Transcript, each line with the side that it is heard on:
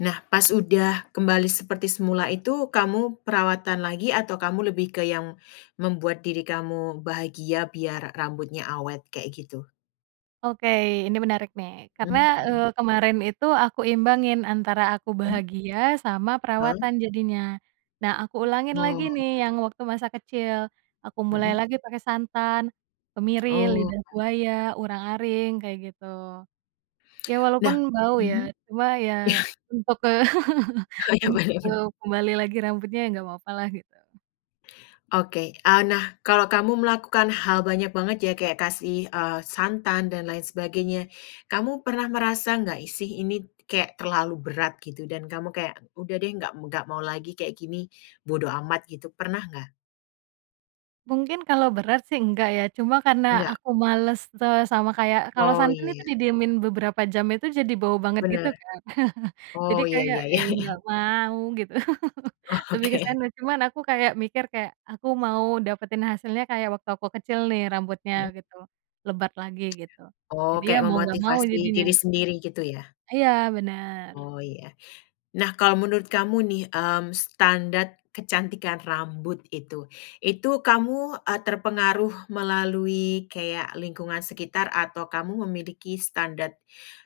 left: Nah pas udah kembali seperti semula itu kamu perawatan lagi atau kamu lebih ke yang, membuat diri kamu bahagia biar rambutnya awet kayak gitu?
right: Oke ini menarik nih karena,
left: Mhm
right: eee,
left: mhm.
right: kemarin itu aku imbangin antara aku
left: Mmm.
right: bahagia sama
left: Heeh.
right: perawatan jadinya, nah aku ulangin lagi
left: Oh.
right: nih yang waktu masa kecil, aku mulai
left: Mhm.
right: lagi pakai santan, kemiri,
left: Oh.
right: lidah buaya, urang-aring kayak gitu. Ya walaupun
left: Nah,
right: bau ya
left: mhm,
right: cuma ya untuk ke
left: Oh iya
right: untuk
left: bener bener.
right: kembali lagi rambutnya ya nggak papa lah gitu.
left: Oke, eee, nah kalau kamu melakukan hal banyak banget ya kayak kasih, eee, santan dan lain sebagainya, kamu pernah merasa nggak sih ini kayak terlalu berat gitu dan kamu kayak udah deh nggak m nggak mau lagi kayak gini, bodo amat gitu pernah nggak?
right: Mungkin kalau berat sih enggak ya cuma karena
left: Nggak.
right: aku males te sama kayak kalau
left: Oh
right: santan itu
left: iya.
right: didiemin beberapa jam itu jadi bau banget gitu
left: Bener.
right: kan jadi
left: Oh ya
right: kayak,
left: ya ya
right: "Ih,
left: ya.
right: nggak mau," gitu lebih ke
left: Oke.
right: sana cuman aku kayak mikir kayak aku mau dapetin hasilnya kayak waktu aku kecil nih rambutnya
left: Mhm.
right: gitu, lebat lagi gitu,
left: Oh
right: jadi ya
left: kayak
right: mau nggak mau
left: memotivasi
right: jadinya
left: diri
right: gitu,
left: sendiri gitu ya?
right: iya bener.
left: Oh ya, nah kalau menurut kamu nih, mmm, standard kecantikan rambut itu itu kamu, eee, terpengaruh melalui kayak lingkungan sekitar atau kamu memiliki standard,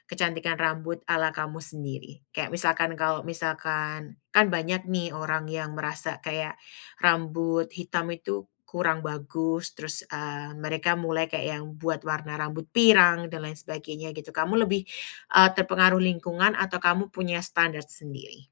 left: kecantikan rambut ala kamu sendiri? Kayak misalkan kalau misalkan, kan banyak nih orang yang merasa kayak, rambut hitam itu kurang bagus terus, eee, mereka mulai kayak yang buat warna rambut pirang dan lain sebagainya gitu kamu lebih, eee, terpengaruh lingkungan atau kamu punya standard sendiri?